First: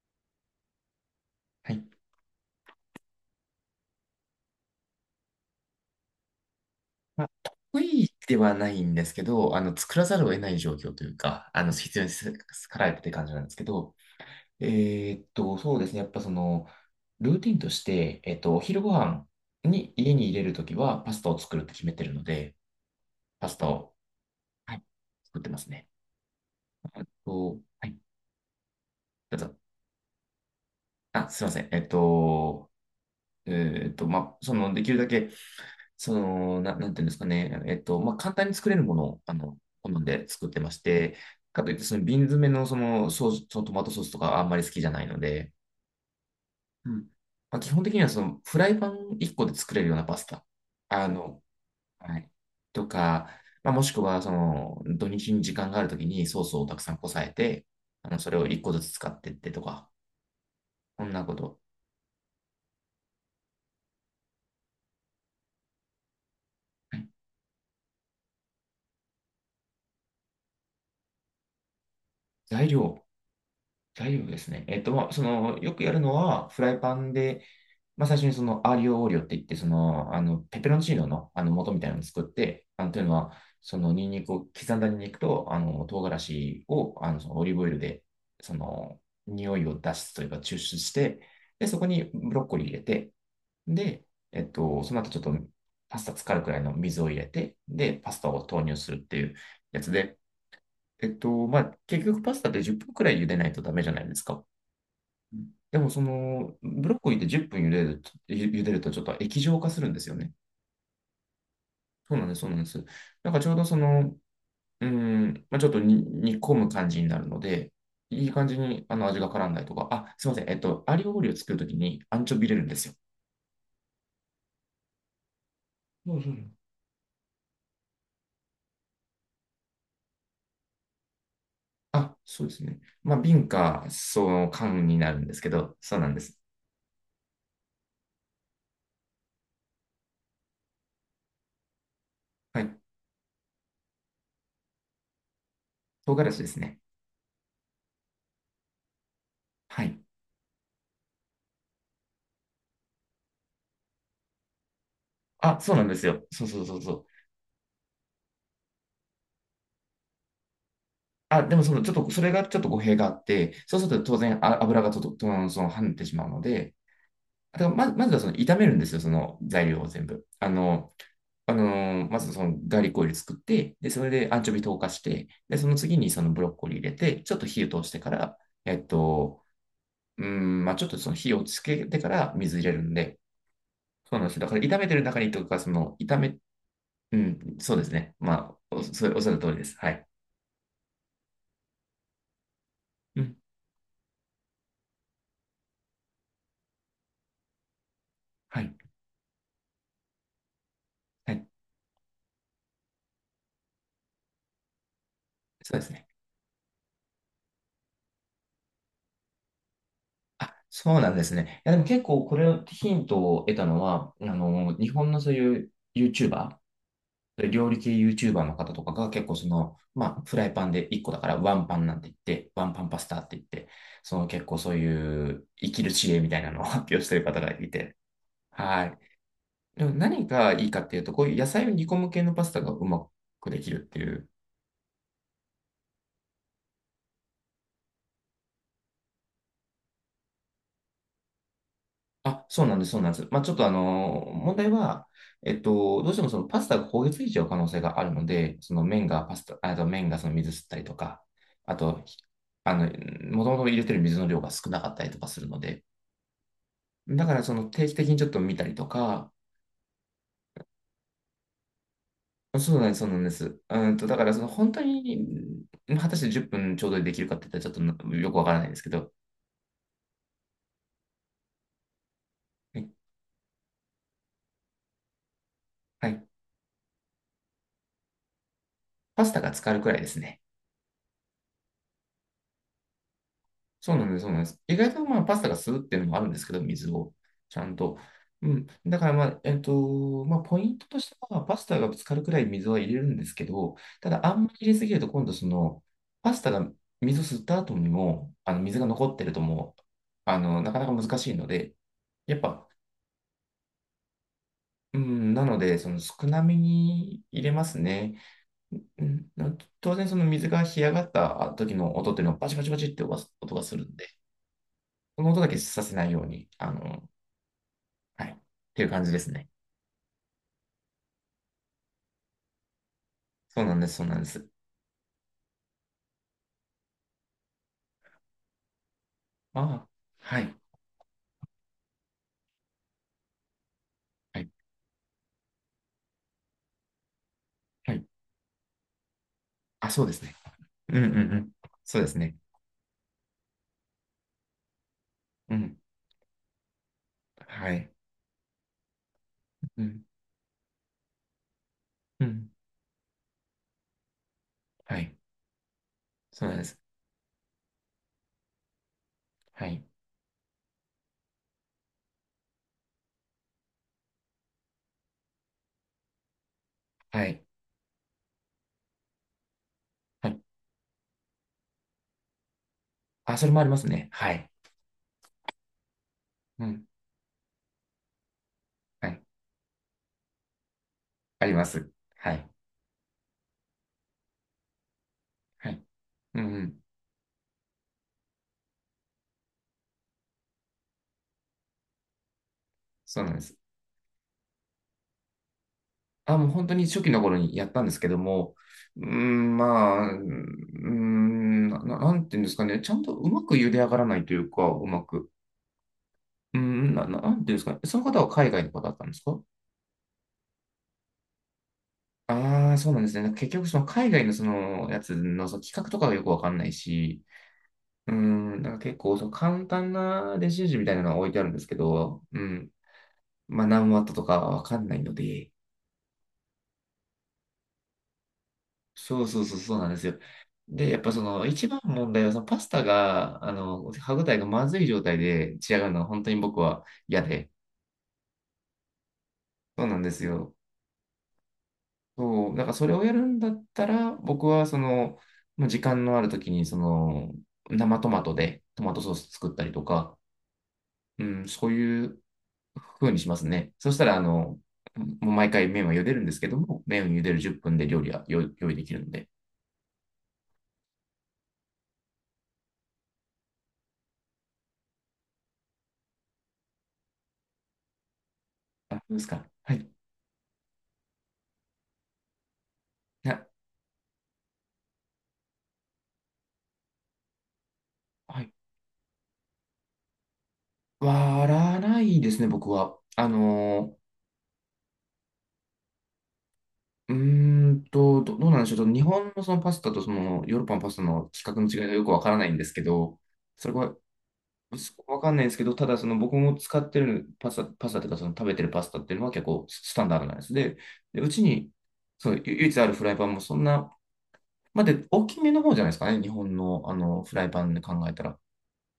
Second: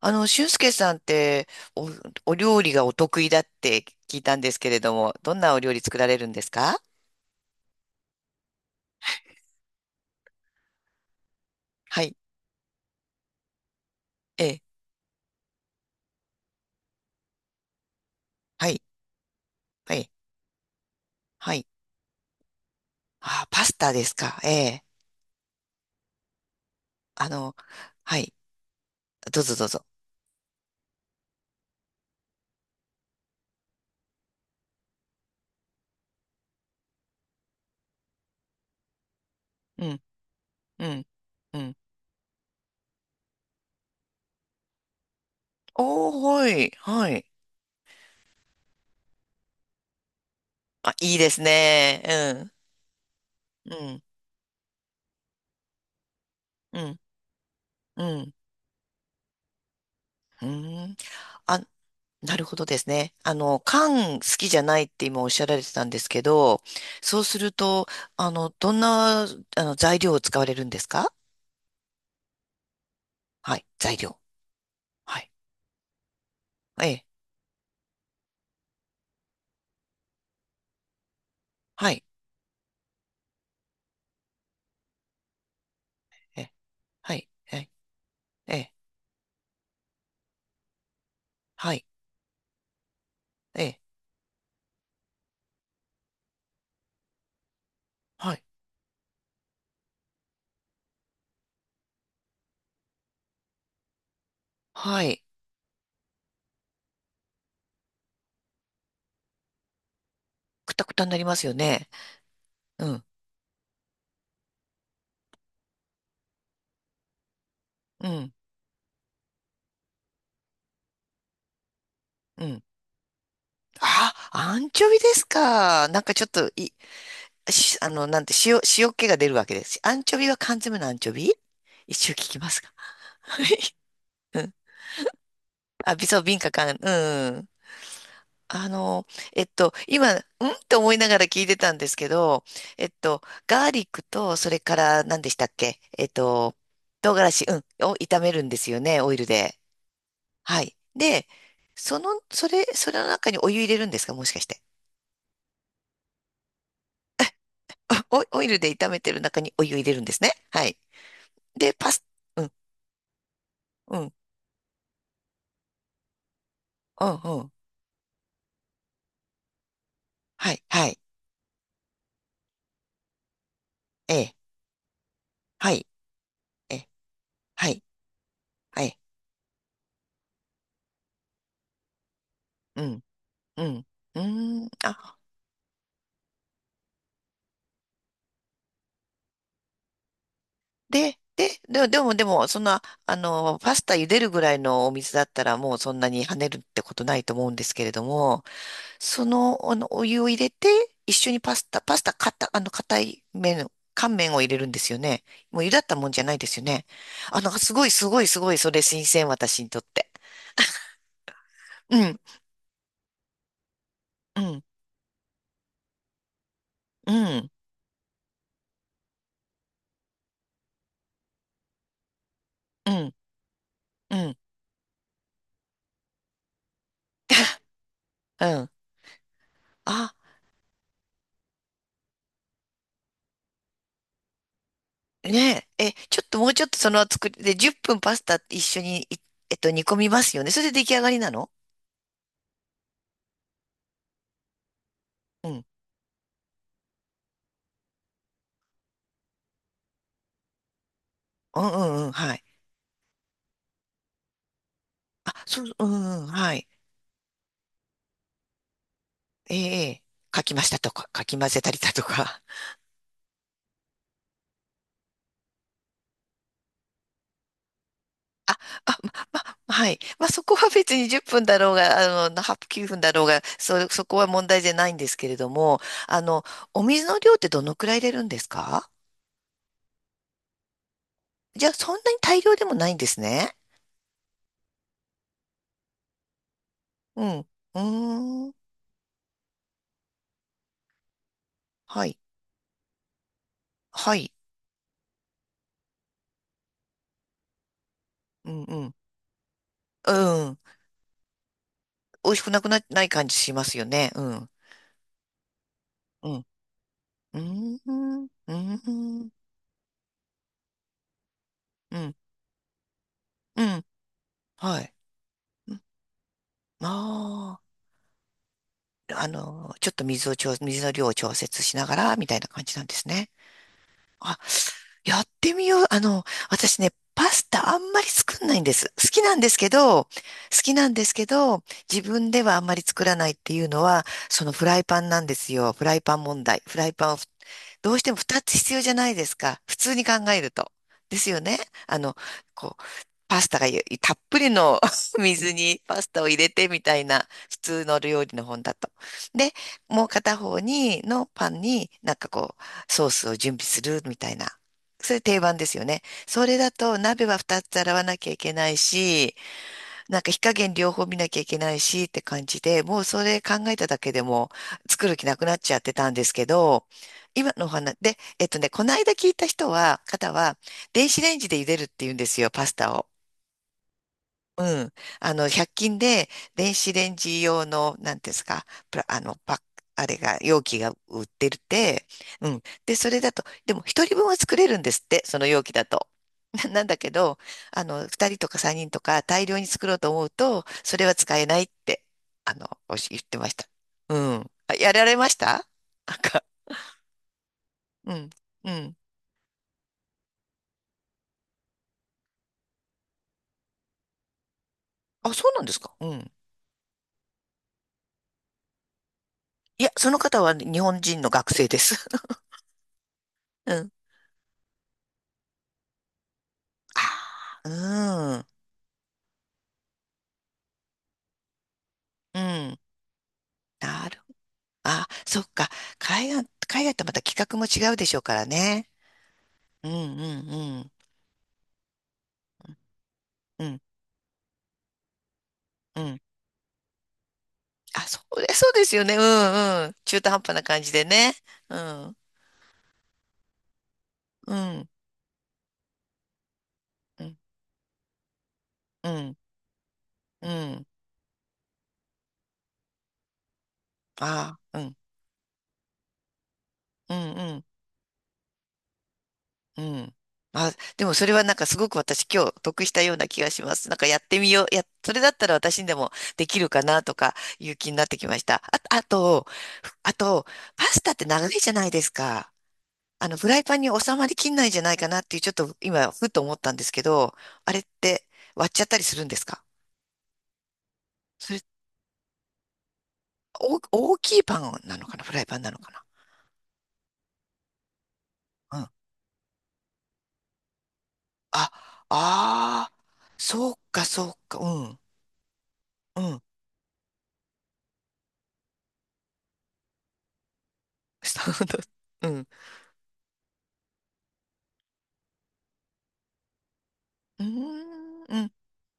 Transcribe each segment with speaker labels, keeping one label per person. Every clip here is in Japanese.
Speaker 1: 俊介さんって
Speaker 2: はい。
Speaker 1: お、お料理がお得意だって聞いたんですけれども、どんなお料理作られるんですか？
Speaker 2: 得意ではないんですけど、作らざるを得ない状況というか、必
Speaker 1: は
Speaker 2: 要に
Speaker 1: い。
Speaker 2: さかられてって感じなんですけど、
Speaker 1: ええ。
Speaker 2: そうですね。やっぱその、ルーティンとして、お
Speaker 1: は
Speaker 2: 昼
Speaker 1: い、
Speaker 2: ご飯に
Speaker 1: はい、
Speaker 2: 家に入れるときはパスタを
Speaker 1: は
Speaker 2: 作るっ
Speaker 1: い。
Speaker 2: て決めてるので、
Speaker 1: あ、
Speaker 2: パス
Speaker 1: パ
Speaker 2: タ
Speaker 1: スタ
Speaker 2: を、
Speaker 1: ですか？え
Speaker 2: はい、
Speaker 1: え。
Speaker 2: 作ってますね。あ
Speaker 1: あの、
Speaker 2: と、はい、
Speaker 1: はい、
Speaker 2: どう
Speaker 1: どう
Speaker 2: ぞ。
Speaker 1: ぞどうぞ。
Speaker 2: あ、すいません。できるだけなんていうんですかね、簡単に作れるものを、
Speaker 1: う
Speaker 2: 好
Speaker 1: ん、
Speaker 2: んで作ってまし
Speaker 1: うん、
Speaker 2: て、
Speaker 1: う
Speaker 2: かといっ
Speaker 1: ん。
Speaker 2: て、瓶詰めのソース、トマトソースとかあんまり好きじゃないので、
Speaker 1: おー、はい、
Speaker 2: うん。
Speaker 1: はい。
Speaker 2: まあ、基本的にはそのフライパン1個で作れるようなパスタ。
Speaker 1: あ、
Speaker 2: あ
Speaker 1: いいです
Speaker 2: の、はい。
Speaker 1: ね。
Speaker 2: とか、
Speaker 1: う
Speaker 2: まあ、
Speaker 1: ん、
Speaker 2: も
Speaker 1: う
Speaker 2: しく
Speaker 1: ん、
Speaker 2: はその土日に時間があるときにソースをた
Speaker 1: う
Speaker 2: くさん
Speaker 1: ん、
Speaker 2: こさえて、あ
Speaker 1: う
Speaker 2: の、そ
Speaker 1: ん。
Speaker 2: れを1個ずつ使ってってとか、
Speaker 1: うん。
Speaker 2: こんなこと。
Speaker 1: あ、なるほどですね。缶好きじゃないって今おっしゃられてたんですけど、
Speaker 2: はい、
Speaker 1: そうすると、あの、どんな、あの、材料を使われるんですか？
Speaker 2: 材料、
Speaker 1: はい、材
Speaker 2: 材
Speaker 1: 料。
Speaker 2: 料ですね。
Speaker 1: はい。
Speaker 2: よくやるのは、フライ
Speaker 1: え
Speaker 2: パ
Speaker 1: え、
Speaker 2: ンで、まあ、最初にそのアーリオオーリオって言って、ペペロンチーノの、元みたい
Speaker 1: は
Speaker 2: なの
Speaker 1: い、
Speaker 2: を作って、あの、というのは、その、ニンニクを、刻んだニンニクと、唐辛
Speaker 1: ええ、
Speaker 2: 子を、
Speaker 1: は
Speaker 2: そ
Speaker 1: い、
Speaker 2: のオリー
Speaker 1: え
Speaker 2: ブオ
Speaker 1: え、
Speaker 2: イルで、そ
Speaker 1: ええ、
Speaker 2: の、匂いを出すというか、抽出して、で、
Speaker 1: は
Speaker 2: そ
Speaker 1: い、
Speaker 2: こにブロッコリー入れて、
Speaker 1: ええ、
Speaker 2: で、その後ちょっと、パスタ浸かるくらいの水を入れて、で、パスタ
Speaker 1: はい、
Speaker 2: を投入するっていうやつで、結局パスタって10分くらい茹でないとダメじゃないですか。
Speaker 1: はい。
Speaker 2: でもその、ブロッコリーって10分茹でると、茹でるとちょっと液状化するんですよね。
Speaker 1: くたくたになりますよね。
Speaker 2: そうなんです、そうなんです。
Speaker 1: うん、
Speaker 2: なんかちょうどその、うん、まあ、ちょっとに煮込む感じになるので、
Speaker 1: う
Speaker 2: いい
Speaker 1: ん、
Speaker 2: 感じにあの味が絡んだりとか、あ、すいません、アリオオリを作るときにアンチョ
Speaker 1: う
Speaker 2: ビ入れ
Speaker 1: ん。
Speaker 2: るんですよ。
Speaker 1: あ、アンチョビですか。なん
Speaker 2: そ
Speaker 1: か
Speaker 2: う
Speaker 1: ちょっ
Speaker 2: そうそ
Speaker 1: と、
Speaker 2: う、
Speaker 1: い、し、あの、なんて、塩、塩気が出るわけです。アンチョビは缶詰のアンチョビ、一応
Speaker 2: あ、
Speaker 1: 聞き
Speaker 2: そう
Speaker 1: ま
Speaker 2: です
Speaker 1: すか。
Speaker 2: ね。まあ、
Speaker 1: はい。
Speaker 2: 瓶か、その缶になるんですけど、そ
Speaker 1: あ、
Speaker 2: う
Speaker 1: び
Speaker 2: なん
Speaker 1: そ
Speaker 2: で
Speaker 1: う、
Speaker 2: す。
Speaker 1: 敏感かん、うん。あの、今、んって思いながら聞いてたんですけど、
Speaker 2: はい。
Speaker 1: えっと、ガーリックと、それから何でしたっけ？
Speaker 2: 唐辛子ですね。
Speaker 1: 唐辛子、うん、を炒めるんですよね、オイルで。
Speaker 2: はい。
Speaker 1: はい。で、それの中にお湯入れるんですか、もしかして。
Speaker 2: あ、そうなんですよ。そうそうそうそう。
Speaker 1: オイルで炒めてる中にお湯入れるんですね。はい。
Speaker 2: あ、でも
Speaker 1: で、
Speaker 2: その、ち
Speaker 1: パ
Speaker 2: ょっ
Speaker 1: ス、
Speaker 2: と、それ
Speaker 1: う
Speaker 2: が
Speaker 1: ん、
Speaker 2: ちょっと語弊があって、そうす
Speaker 1: う
Speaker 2: ると
Speaker 1: ん、
Speaker 2: 当然油がとと、とその跳ねてしまうので、
Speaker 1: うん、うん。
Speaker 2: だからまずはその炒めるんですよ、その材料を全部。
Speaker 1: はい、はい、
Speaker 2: まずそのガーリックオイル作って、で、それ
Speaker 1: え
Speaker 2: で
Speaker 1: え、
Speaker 2: アンチョビ溶かして、で、そ
Speaker 1: は
Speaker 2: の
Speaker 1: い、
Speaker 2: 次にそのブロッコリ
Speaker 1: え
Speaker 2: ー入
Speaker 1: え、
Speaker 2: れて、ちょっと火を
Speaker 1: はい、
Speaker 2: 通してから、え
Speaker 1: は
Speaker 2: っ
Speaker 1: い、
Speaker 2: と、まあちょっとその火をつけてから水入れる
Speaker 1: う
Speaker 2: ん
Speaker 1: ん、
Speaker 2: で、
Speaker 1: うん。
Speaker 2: そ
Speaker 1: う
Speaker 2: うなんですよ。だから
Speaker 1: ーん、
Speaker 2: 炒めてる
Speaker 1: あ、
Speaker 2: 中にとか、その炒め、うん、そうですね。まあ、お、それおっしゃる通りです。はい。
Speaker 1: でも、そんな、
Speaker 2: うん、
Speaker 1: パスタ茹でるぐらいのお水だったらもうそんなに跳ねるってことないと思うんですけれども、
Speaker 2: はい。
Speaker 1: お湯を入れて、一緒
Speaker 2: は
Speaker 1: に
Speaker 2: い。
Speaker 1: パスタ、パスタ、かた、あの、硬い麺、乾麺を入れるんですよね。もう茹
Speaker 2: そ
Speaker 1: だ
Speaker 2: うで
Speaker 1: っ
Speaker 2: す
Speaker 1: た
Speaker 2: ね。
Speaker 1: もんじゃないですよね。あ、なんかすごい、それ新鮮、私にとって。
Speaker 2: あ、そうなんですね。いや、でも
Speaker 1: う
Speaker 2: 結
Speaker 1: ん、
Speaker 2: 構これをヒントを得たのは、あ
Speaker 1: うん、
Speaker 2: の、日本のそういう YouTuber、
Speaker 1: うん、
Speaker 2: 料理系 YouTuber の方とかが結構その、まあ、フライパンで1個だからワンパンなんて言って、ワンパン
Speaker 1: う
Speaker 2: パス
Speaker 1: ん、
Speaker 2: タって言って、
Speaker 1: う
Speaker 2: その
Speaker 1: ん、
Speaker 2: 結構そういう生きる知恵みたいなのを 発表してる方がいて、
Speaker 1: うん。
Speaker 2: はい。でも
Speaker 1: あ、
Speaker 2: 何がいいかっていうと、こういう野菜を煮込む系のパスタがうまくできるっていう、
Speaker 1: ねえ、え、ちょっともうちょっとその作りで、10分パスタ一緒に、えっと、煮込みますよね。それで出来上がりなの？
Speaker 2: あ、そうなんです、そうなんです。まあ、ちょっとあの問題は、
Speaker 1: うん
Speaker 2: どうしてもそのパスタが焦げついちゃう可能性があるので、その麺がパスタ、ああと麺がその水吸ったりとか、
Speaker 1: うん
Speaker 2: あ
Speaker 1: う
Speaker 2: と、
Speaker 1: んうん、
Speaker 2: ひ
Speaker 1: はい。
Speaker 2: あの、もともと入れてる水の量が少なかったりとか
Speaker 1: あ、
Speaker 2: するの
Speaker 1: そう、
Speaker 2: で、
Speaker 1: うんうん、はい。
Speaker 2: だからその定期的にちょっと見たりとか、
Speaker 1: ええ、かき混ぜたりだとか。
Speaker 2: そうなんです、そうなんです。うんと、だからその本当に、うん、果たして10分ちょうどでできるかって言ったらちょっとよくわ か
Speaker 1: あ、
Speaker 2: らないですけ
Speaker 1: あ、
Speaker 2: ど、
Speaker 1: ま、はい。まあ、そこは別に10分だろうが、8、9
Speaker 2: ね、
Speaker 1: 分だろうが、そこは問題じゃないんですけれども、
Speaker 2: は
Speaker 1: あ
Speaker 2: い。
Speaker 1: の、お水の量ってどのくらい入れるんですか？
Speaker 2: パスタが浸かるくらいですね。
Speaker 1: じゃあ、そんなに大量でもないんですね。
Speaker 2: そうなんです、そうなんです。意外とまあパスタが吸うっていうのもあるんですけど、水を
Speaker 1: うん。う
Speaker 2: ちゃんと。う
Speaker 1: ーん。
Speaker 2: ん。だからまあ、ポイントとしては、パスタがぶつ
Speaker 1: は
Speaker 2: か
Speaker 1: い。
Speaker 2: るくらい水は入れるんですけど、た
Speaker 1: は
Speaker 2: だ
Speaker 1: い。
Speaker 2: あんまり入れすぎると、今度その、パスタが水を吸った後にも、
Speaker 1: う
Speaker 2: あの
Speaker 1: ん、
Speaker 2: 水
Speaker 1: う
Speaker 2: が
Speaker 1: ん。
Speaker 2: 残ってるともう、
Speaker 1: うん。
Speaker 2: なかなか難しいので、
Speaker 1: 美
Speaker 2: や
Speaker 1: 味
Speaker 2: っ
Speaker 1: しくな
Speaker 2: ぱ、
Speaker 1: くな、ない感じしますよね。うん。
Speaker 2: うん、なので、その少
Speaker 1: う
Speaker 2: な
Speaker 1: ん。
Speaker 2: めに
Speaker 1: うー
Speaker 2: 入れますね。
Speaker 1: ん。うー
Speaker 2: うん、
Speaker 1: ん。
Speaker 2: 当然、その水が干上がった時の
Speaker 1: う
Speaker 2: 音
Speaker 1: ん。
Speaker 2: っていうのは、バチバチバチって音が
Speaker 1: う
Speaker 2: す
Speaker 1: ん。
Speaker 2: るんで、
Speaker 1: はい。
Speaker 2: この音だけさせないように、
Speaker 1: ああ
Speaker 2: はい。っていう感じ
Speaker 1: ー、
Speaker 2: ですね。
Speaker 1: ちょっと水の量を調節しながら、みたいな感じなんですね。
Speaker 2: そうなんです、そうなんで
Speaker 1: あ、
Speaker 2: す。
Speaker 1: やってみよう。私ね、パスタあんまり作んないんです。
Speaker 2: ああ、
Speaker 1: 好
Speaker 2: はい、
Speaker 1: きなんですけど、自分ではあんまり作らないっていうのは、
Speaker 2: は
Speaker 1: そ
Speaker 2: い、
Speaker 1: のフライパンなんですよ。フライパン問題。フライパンをど
Speaker 2: は
Speaker 1: うし
Speaker 2: い。
Speaker 1: ても2つ必要じゃないですか。普
Speaker 2: あ、
Speaker 1: 通
Speaker 2: そ
Speaker 1: に
Speaker 2: うで
Speaker 1: 考
Speaker 2: すね。
Speaker 1: えると。
Speaker 2: うん、うん、
Speaker 1: です
Speaker 2: う
Speaker 1: よ
Speaker 2: ん。
Speaker 1: ね。あ
Speaker 2: そうで
Speaker 1: の、
Speaker 2: すね。
Speaker 1: こう、パスタがゆ、たっぷりの 水
Speaker 2: うん。
Speaker 1: にパスタを入れてみたいな、普
Speaker 2: は
Speaker 1: 通
Speaker 2: い。
Speaker 1: の料理の本だと。で、
Speaker 2: うん。
Speaker 1: もう片方のパンになん
Speaker 2: う
Speaker 1: か
Speaker 2: ん。
Speaker 1: こう、ソースを準備するみたいな。
Speaker 2: は
Speaker 1: そ
Speaker 2: い。
Speaker 1: れ定番ですよね。
Speaker 2: そ
Speaker 1: そ
Speaker 2: うなん
Speaker 1: れ
Speaker 2: で
Speaker 1: だ
Speaker 2: す。
Speaker 1: と鍋は2つ洗わなきゃいけないし、
Speaker 2: はい。
Speaker 1: なんか火加減両方見なきゃいけないしって感じで、もうそれ考えただけでも作る気なくなっちゃってたんですけど、
Speaker 2: はい。
Speaker 1: 今のお話で、えっとね、この間聞いた人は、
Speaker 2: は
Speaker 1: 方
Speaker 2: い。
Speaker 1: は、電子レンジで茹でるって言うんですよ、パスタを。
Speaker 2: あ、それもありますね。はい。
Speaker 1: うん。100均で
Speaker 2: う
Speaker 1: 電
Speaker 2: ん。
Speaker 1: 子レンジ用の、なんていうんですか、プラ、
Speaker 2: は
Speaker 1: あ
Speaker 2: い。
Speaker 1: の、パック、あれが、容器が売っ
Speaker 2: あ
Speaker 1: て
Speaker 2: り
Speaker 1: るっ
Speaker 2: ます。
Speaker 1: て。
Speaker 2: はい。
Speaker 1: うん。で、それだと、でも一人分は作れるんですって、その容
Speaker 2: は
Speaker 1: 器
Speaker 2: い。
Speaker 1: だと。
Speaker 2: うん、う ん。
Speaker 1: なんだけど、二人とか三人とか大量に作ろうと思うと、それは使えないって、言
Speaker 2: そ
Speaker 1: っ
Speaker 2: うなん
Speaker 1: て
Speaker 2: で
Speaker 1: まし
Speaker 2: す。
Speaker 1: た。うん。あ、やられました。 なん
Speaker 2: あ、
Speaker 1: か、
Speaker 2: もう本当に初期の頃にやったんですけ
Speaker 1: う
Speaker 2: ど
Speaker 1: ん。
Speaker 2: も、
Speaker 1: うん。
Speaker 2: うーん、まなんていうんですかね。ちゃんとうまく茹で上がらないというか、うまく。
Speaker 1: あ、そうなんですか。うん。
Speaker 2: うん、なんていうんですかね。その方は海外の方だったんですか？
Speaker 1: いや、その方は日本人の学生です。
Speaker 2: ああー、そうなんですね。結局、
Speaker 1: う
Speaker 2: その
Speaker 1: ん。
Speaker 2: 海外のそのやつのその企画とかがよくわかんないし、う
Speaker 1: ああ、
Speaker 2: ん、なんか結構その簡単な電子レンジみたいなのが置いてあるんですけど、う
Speaker 1: うん。
Speaker 2: ん、
Speaker 1: うん。
Speaker 2: まあ何ワッ
Speaker 1: な
Speaker 2: ト
Speaker 1: る。
Speaker 2: とかわかんない
Speaker 1: あ、
Speaker 2: の
Speaker 1: そっ
Speaker 2: で、
Speaker 1: か。海外とまた企画も違うでしょうからね。
Speaker 2: そうな
Speaker 1: う
Speaker 2: ん
Speaker 1: ん
Speaker 2: で
Speaker 1: う
Speaker 2: すよ。
Speaker 1: んう
Speaker 2: で、
Speaker 1: ん。
Speaker 2: やっぱその一番問題はそのパスタが、あ
Speaker 1: うん
Speaker 2: の、歯ごたえがまずい状態で仕上がるの
Speaker 1: う
Speaker 2: が
Speaker 1: ん。
Speaker 2: 本当に僕は嫌で、
Speaker 1: あ、それ、そうですよね。うん
Speaker 2: そう
Speaker 1: うん。
Speaker 2: なんで
Speaker 1: 中
Speaker 2: す
Speaker 1: 途半
Speaker 2: よ。
Speaker 1: 端な感じでね。うん。
Speaker 2: そう、なんかそれをやるんだったら、僕
Speaker 1: う
Speaker 2: はそ
Speaker 1: ん
Speaker 2: の、まあ時間のある時に、そ
Speaker 1: う
Speaker 2: の、
Speaker 1: ん
Speaker 2: 生トマトでトマト
Speaker 1: う
Speaker 2: ソース
Speaker 1: ん
Speaker 2: 作ったりとか、
Speaker 1: うん。
Speaker 2: うん、そういう風にしますね。そしたら、あの、
Speaker 1: ああ、うん
Speaker 2: もう毎回麺は茹でるんですけども、麺を
Speaker 1: うん
Speaker 2: 茹でる
Speaker 1: う
Speaker 2: 10
Speaker 1: ん
Speaker 2: 分で料理は用意できるので。
Speaker 1: うん。あ、でもそれはなんかすごく私今日得したような気がします。なんかやってみよう。や、それだったら私にでもできるかなとかいう気になってきました。あ、
Speaker 2: あ、
Speaker 1: あ
Speaker 2: そうですか。
Speaker 1: と、
Speaker 2: はい。
Speaker 1: あと、パスタって長いじゃないですか。
Speaker 2: な、
Speaker 1: フライパンに収まりきんないんじゃないかなっていう、ちょっと今、ふっと思ったんですけど、あれって
Speaker 2: はい。
Speaker 1: 割っちゃったりするんですか？
Speaker 2: 割
Speaker 1: それ、
Speaker 2: らないですね、僕は。
Speaker 1: お、大きいパンなのかな、フライパンなのかな？
Speaker 2: ー、うーどうなんでしょう。
Speaker 1: う
Speaker 2: ちょっ
Speaker 1: ん。
Speaker 2: と日本のそのパスタとそのヨーロッパのパスタの規格の
Speaker 1: あ、
Speaker 2: 違いがよくわからないんですけ
Speaker 1: ああ
Speaker 2: ど、そ
Speaker 1: そ
Speaker 2: れ
Speaker 1: う
Speaker 2: は
Speaker 1: か、そうか、う
Speaker 2: す
Speaker 1: ん、
Speaker 2: わかんないんですけど、ただその
Speaker 1: う
Speaker 2: 僕
Speaker 1: ん。
Speaker 2: も使ってるパスタ、パスタというかその食べてるパスタっていうのは結構スタンダードなやつで、で、う
Speaker 1: そ
Speaker 2: ち
Speaker 1: う
Speaker 2: に
Speaker 1: だ、う
Speaker 2: そう
Speaker 1: ん。
Speaker 2: ゆ唯一あるフライパンもそんな、まあ、で、大きめの方じゃないですかね、日本の、あのフ
Speaker 1: う
Speaker 2: ラ
Speaker 1: ー
Speaker 2: イパンで考えた
Speaker 1: ん、
Speaker 2: ら。
Speaker 1: うん。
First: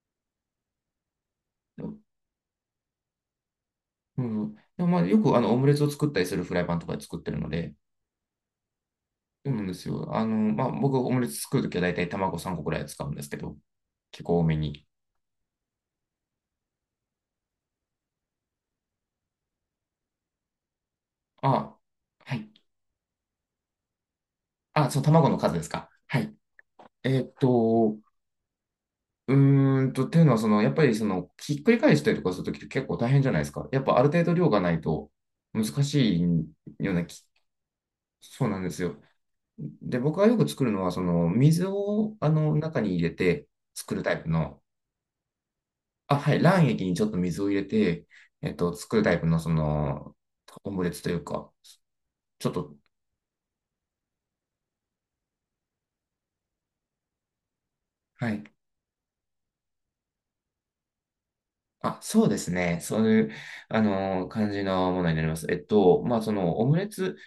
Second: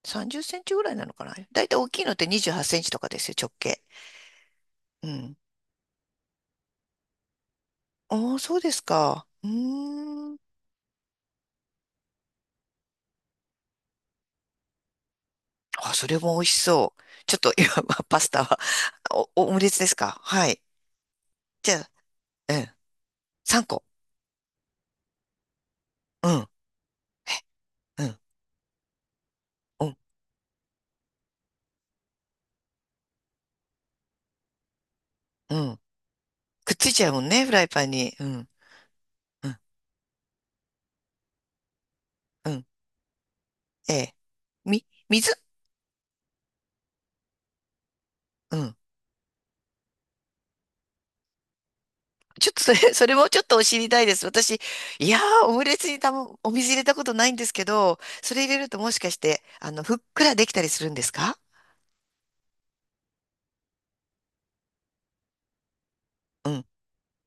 Speaker 1: 30センチぐらいなのかな、だいたい
Speaker 2: で
Speaker 1: 大
Speaker 2: も、
Speaker 1: きいのって28センチとかですよ、直径。
Speaker 2: うん、でもまあ
Speaker 1: う
Speaker 2: よく
Speaker 1: ん。
Speaker 2: あのオムレツを作ったりするフライパンとかで作ってるので、
Speaker 1: ああ、そうですか。うー
Speaker 2: そうなんですよ。
Speaker 1: ん。
Speaker 2: 僕オムレツ作るときは大体卵3個くらい使うんですけど、結構多めに。
Speaker 1: あ、それも美味しそう。ちょっと今、パスタは、オムレツですか、はい。じゃ
Speaker 2: あ、
Speaker 1: あ、
Speaker 2: は
Speaker 1: う
Speaker 2: い。
Speaker 1: ん。3個。
Speaker 2: あ、そう、卵の数ですか。は
Speaker 1: う
Speaker 2: い。
Speaker 1: ん。
Speaker 2: えーっと、
Speaker 1: うん。うん。
Speaker 2: っていうのは、その、やっぱり、その、ひっくり返したりとかするときって結構大変じゃないですか。やっぱ、ある程度量がないと
Speaker 1: う
Speaker 2: 難
Speaker 1: ん。
Speaker 2: しい
Speaker 1: くっつ
Speaker 2: よう
Speaker 1: いち
Speaker 2: な
Speaker 1: ゃうも
Speaker 2: き、
Speaker 1: んね、フライパンに。う
Speaker 2: そう
Speaker 1: ん。
Speaker 2: なんですよ。
Speaker 1: うん。
Speaker 2: で、僕がよく作るのは、その、水を、あ
Speaker 1: う
Speaker 2: の、
Speaker 1: ん。
Speaker 2: 中に入れて作
Speaker 1: え
Speaker 2: るタ
Speaker 1: え。
Speaker 2: イプの、
Speaker 1: 水、
Speaker 2: あ、はい、卵液にちょっと水を入れて、
Speaker 1: うん。
Speaker 2: 作るタイプの、その、オムレツというか、ちょ
Speaker 1: ちょ
Speaker 2: っ
Speaker 1: っとそ
Speaker 2: と、
Speaker 1: れ、それもちょっと知りたいです。いやー、オムレツにたも、お水入れたことないんですけど、
Speaker 2: は
Speaker 1: そ
Speaker 2: い。
Speaker 1: れ入れるともしかして、ふっくらできたりするんですか？
Speaker 2: あ、そうですね。そういう、あの、感じのものになります。
Speaker 1: う
Speaker 2: オ
Speaker 1: ん。
Speaker 2: ムレツ、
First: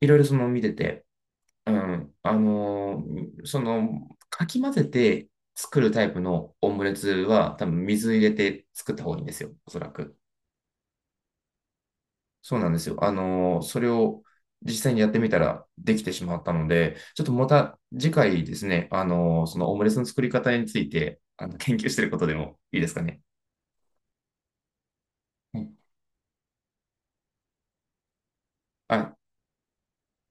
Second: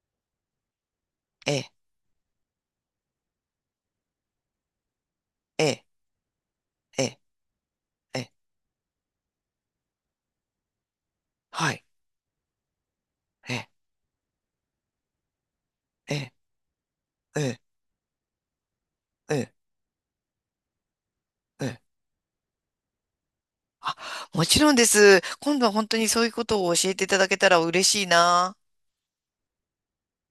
Speaker 2: いろいろその、見てて、
Speaker 1: え
Speaker 2: う
Speaker 1: え、
Speaker 2: ん、その、かき混ぜて
Speaker 1: え
Speaker 2: 作
Speaker 1: え、
Speaker 2: るタイプのオムレ
Speaker 1: え
Speaker 2: ツ
Speaker 1: え、
Speaker 2: は、多分水
Speaker 1: え
Speaker 2: 入れ
Speaker 1: え、
Speaker 2: て作った方がいいんですよ、おそらく。
Speaker 1: はい。
Speaker 2: そうなんですよ。
Speaker 1: ええ、
Speaker 2: それを実際にやってみたらできて
Speaker 1: え
Speaker 2: し
Speaker 1: え、
Speaker 2: まったので、ちょっと
Speaker 1: え
Speaker 2: ま
Speaker 1: え、
Speaker 2: た次回ですね、
Speaker 1: ええ、
Speaker 2: そのオムレツの作り方について、あの、
Speaker 1: え
Speaker 2: 研
Speaker 1: え。
Speaker 2: 究してることでもいいですかね。
Speaker 1: あ、もちろんです。今
Speaker 2: は
Speaker 1: 度
Speaker 2: い、
Speaker 1: は本当にそういうことを教えていただけたら嬉しいな。
Speaker 2: あ